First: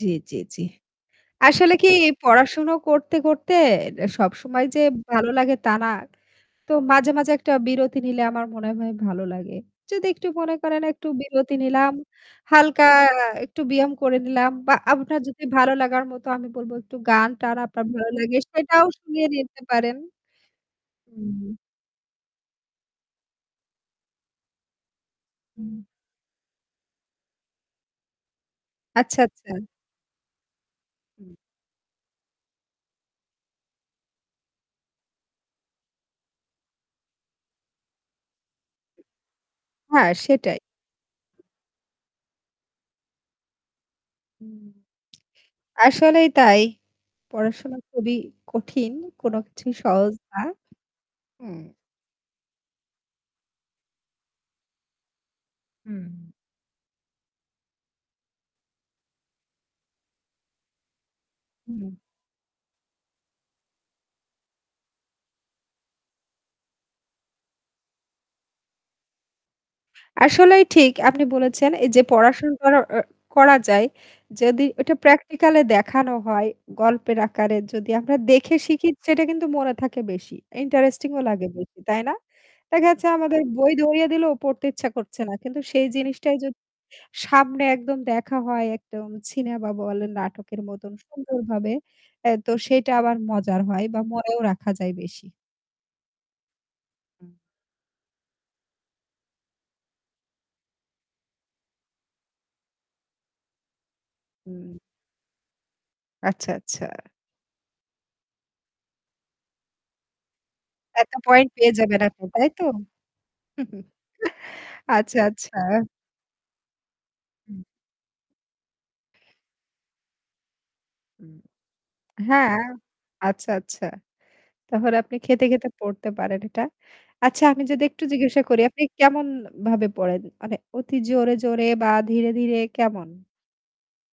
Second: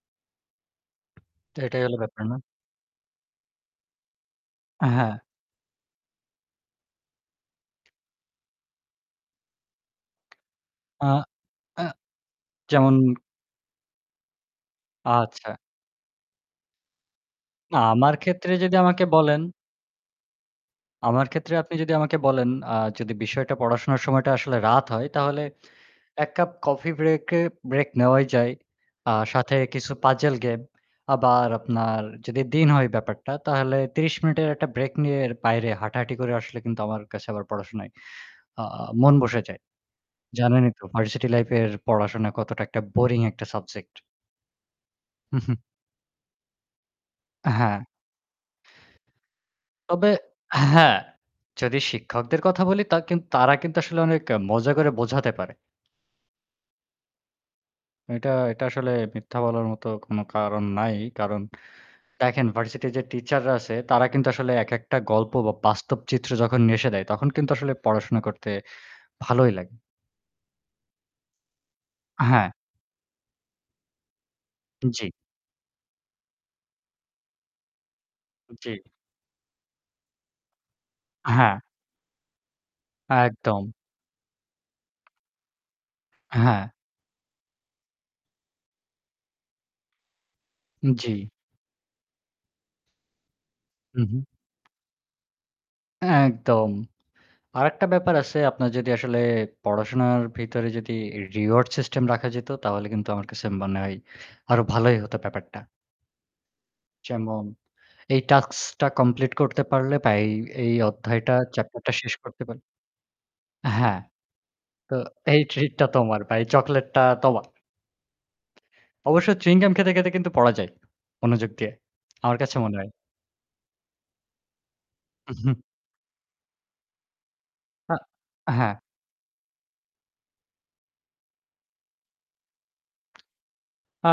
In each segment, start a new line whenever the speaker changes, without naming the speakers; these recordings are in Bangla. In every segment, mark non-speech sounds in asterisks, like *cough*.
জ্বি, জ্বি, জ্বি।
তো
আসলে
এটাই
কি
হলো ব্যাপার না?
পড়া শুনো করতে, করতে সবসময় যে
হ্যাঁ।
ভালো লাগে তা না। তো মাঝে, মাঝে একটা বিরতি নিলে আমার মনে হয় ভালো লাগে যদি একটু মনে করেন একটু
আ
বিরতি
আ
নিলাম হালকা
যেমন
একটু ব্যায়াম করে নিলাম বা আপনার যদি
আচ্ছা।
ভালো লাগার মতো আমি বলবো একটু গান-টান
না,
আপনার ভালো
আমার
লাগে
ক্ষেত্রে যদি
সেটাও
আমাকে
শুনিয়ে
বলেন
নিতে পারেন।
আমার ক্ষেত্রে
হুম।
আপনি যদি আমাকে বলেন, আ যদি বিষয়টা পড়াশোনার সময়টা আসলে রাত হয়, তাহলে
হুম।
১ কাপ কফি ব্রেক এ ব্রেক নেওয়াই যায়। আ
আচ্ছা,
সাথে
আচ্ছা।
কিছু পাজল গেম
হুম।
আবার আপনার যদি দিন হয় ব্যাপারটা তাহলে ৩০ মিনিটের একটা ব্রেক নিয়ে বাইরে হাঁটাহাঁটি করে আসলে কিন্তু আমার কাছে আবার পড়াশোনায় আ মন বসে যায়।
হ্যাঁ সেটাই।
জানেনই তো ভার্সিটি লাইফ এর পড়াশোনা কতটা একটা বোরিং একটা সাবজেক্ট।
থ হুম।
*chuckles*
*smacks lips* আসলেই তাই। পড়াশোনা
হ্যাঁ।
খুবই কঠিন, কোনো কিছুই
তবে
সহজ না।
হ্যাঁ,
হুম।
যদি শিক্ষকদের কথা বলি তা কি তারা কিন্তু আসলে অনেক মজা করে বোঝাতে পারে
হুম।
এটা এটা আসলে মিথ্যা বলার মত কোনো কারণ নাই। কারণ
হুম।
দেখেন ভার্সিটির যে টিচাররা আছে তারা কিন্তু আসলে একেকটা গল্প বা বাস্তব চিত্র যখন নিয়ে দেয় তখন কিন্তু আসলে পড়াশোনা করতে ভালোই লাগে।
আসলেই ঠিক আপনি বলেছেন এইযে
হ্যাঁ।
পড়াশোনা করা আ করা যায় যদি ওটা
জ্বি।
প্র্যাকটিক্যালই দেখানো হয়, গল্পের আকারে যদি আমরা দেখে
জ্বী।
শিখি সেটা কিন্তু মনে থাকে বেশি, ইন্টারেস্টিংও লাগে,
হ্যাঁ।
তাই না? দেখা যাচ্ছে আমাদের
একদম।
বই ধরিয়ে দিলেও পড়তে ইচ্ছা করছে না। কিন্তু সেই জিনিসটাই যদি
হ্যাঁ।
সামনে একদম দেখা হয় একদম সিনেমা বলেন নাটকের মতন
জ্বি।
সুন্দরভাবে এ তো সেটা আবার মজার হয় বা
হু, হু।
মনেও রাখা যায় বেশি।
একদম।
হু।
আরেকটা ব্যাপার আছে, আপনার যদি আসলে পড়াশোনার ভেতরে যদি রিওয়ার্ড সিস্টেম রাখা যেত তাহলে কিন্তু আমার কাছে মনে হয় আরো
হুম।
ভালোই হত ব্যাপারটা।
আচ্ছা, আচ্ছা।
যেমন এই টাস্কটা কমপ্লিট করতে পারলে বা এই এই
এত
অধ্যায়টা
পয়েন্ট পেয়ে
চ্যাপ্টারটা
যাবেন
শেষ
আপনি,
করতে
তাই
পা
তো? *chuckles*
হ্যাঁ। তো
আচ্ছা,
এই
আচ্ছা।
ট্রিটটা তোমার বা এই চকোলেটটা তোমার।
হুম।
অবশ্য চুইং গাম খেতে, খেতে কিন্তু পড়া যায়।
হুম।
মনযোগ দিয়ে। আমার কাছে
হ্যাঁ,
মনে হয়।
আচ্ছা, আচ্ছা। তারপর আপনি খেতে,
*chuckles*
খেতে পড়তে পারেন এটা। আচ্ছা আমি যদি
আ
একটু জিজ্ঞাসা করি,
হ্যাঁ।
আপনি কেমনভাবে পড়েন? মানে অতি জোরে, জোরে বা ধীরে, ধীরে কেমন?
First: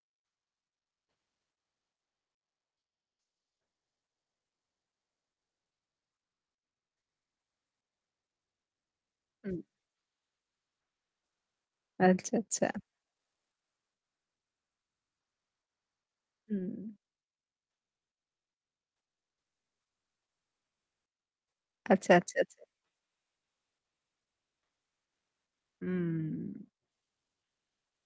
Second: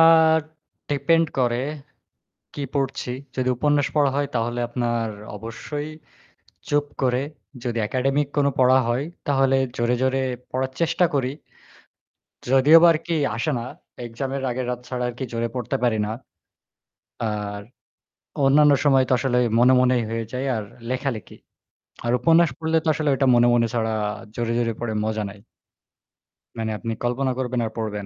আর ডিপেন্ড করে কি পড়ছি। যদি উপন্যাস পড়া হয় তাহলে আপনার অবশ্যই চুপ করে যদি একাডেমিক কোনো পড়া হয়
হুম।
তাহলে জোরে, জোরে পড়ার চেষ্টা করি
আচ্ছা, আচ্ছা।
যদিও বা আরকি আসে না, এক্সামের আগের রাত ছাড়া আর কি জোরে পড়তে পারি না।
হুম।
আর অন্যান্য সময় তো আসলে মনে, মনেই হয়ে যায়। আর লেখালেখি।
আচ্ছা,
আর
আচ্ছা,
উপন্যাস
আচ্ছা।
পড়লে তো আসলে ওইটা মনে, মনে ছাড়া জোরে, জোরে পড়ে মজা নাই
হুম।
মানে আপনি কল্পনা করবেন আর পড়বেন।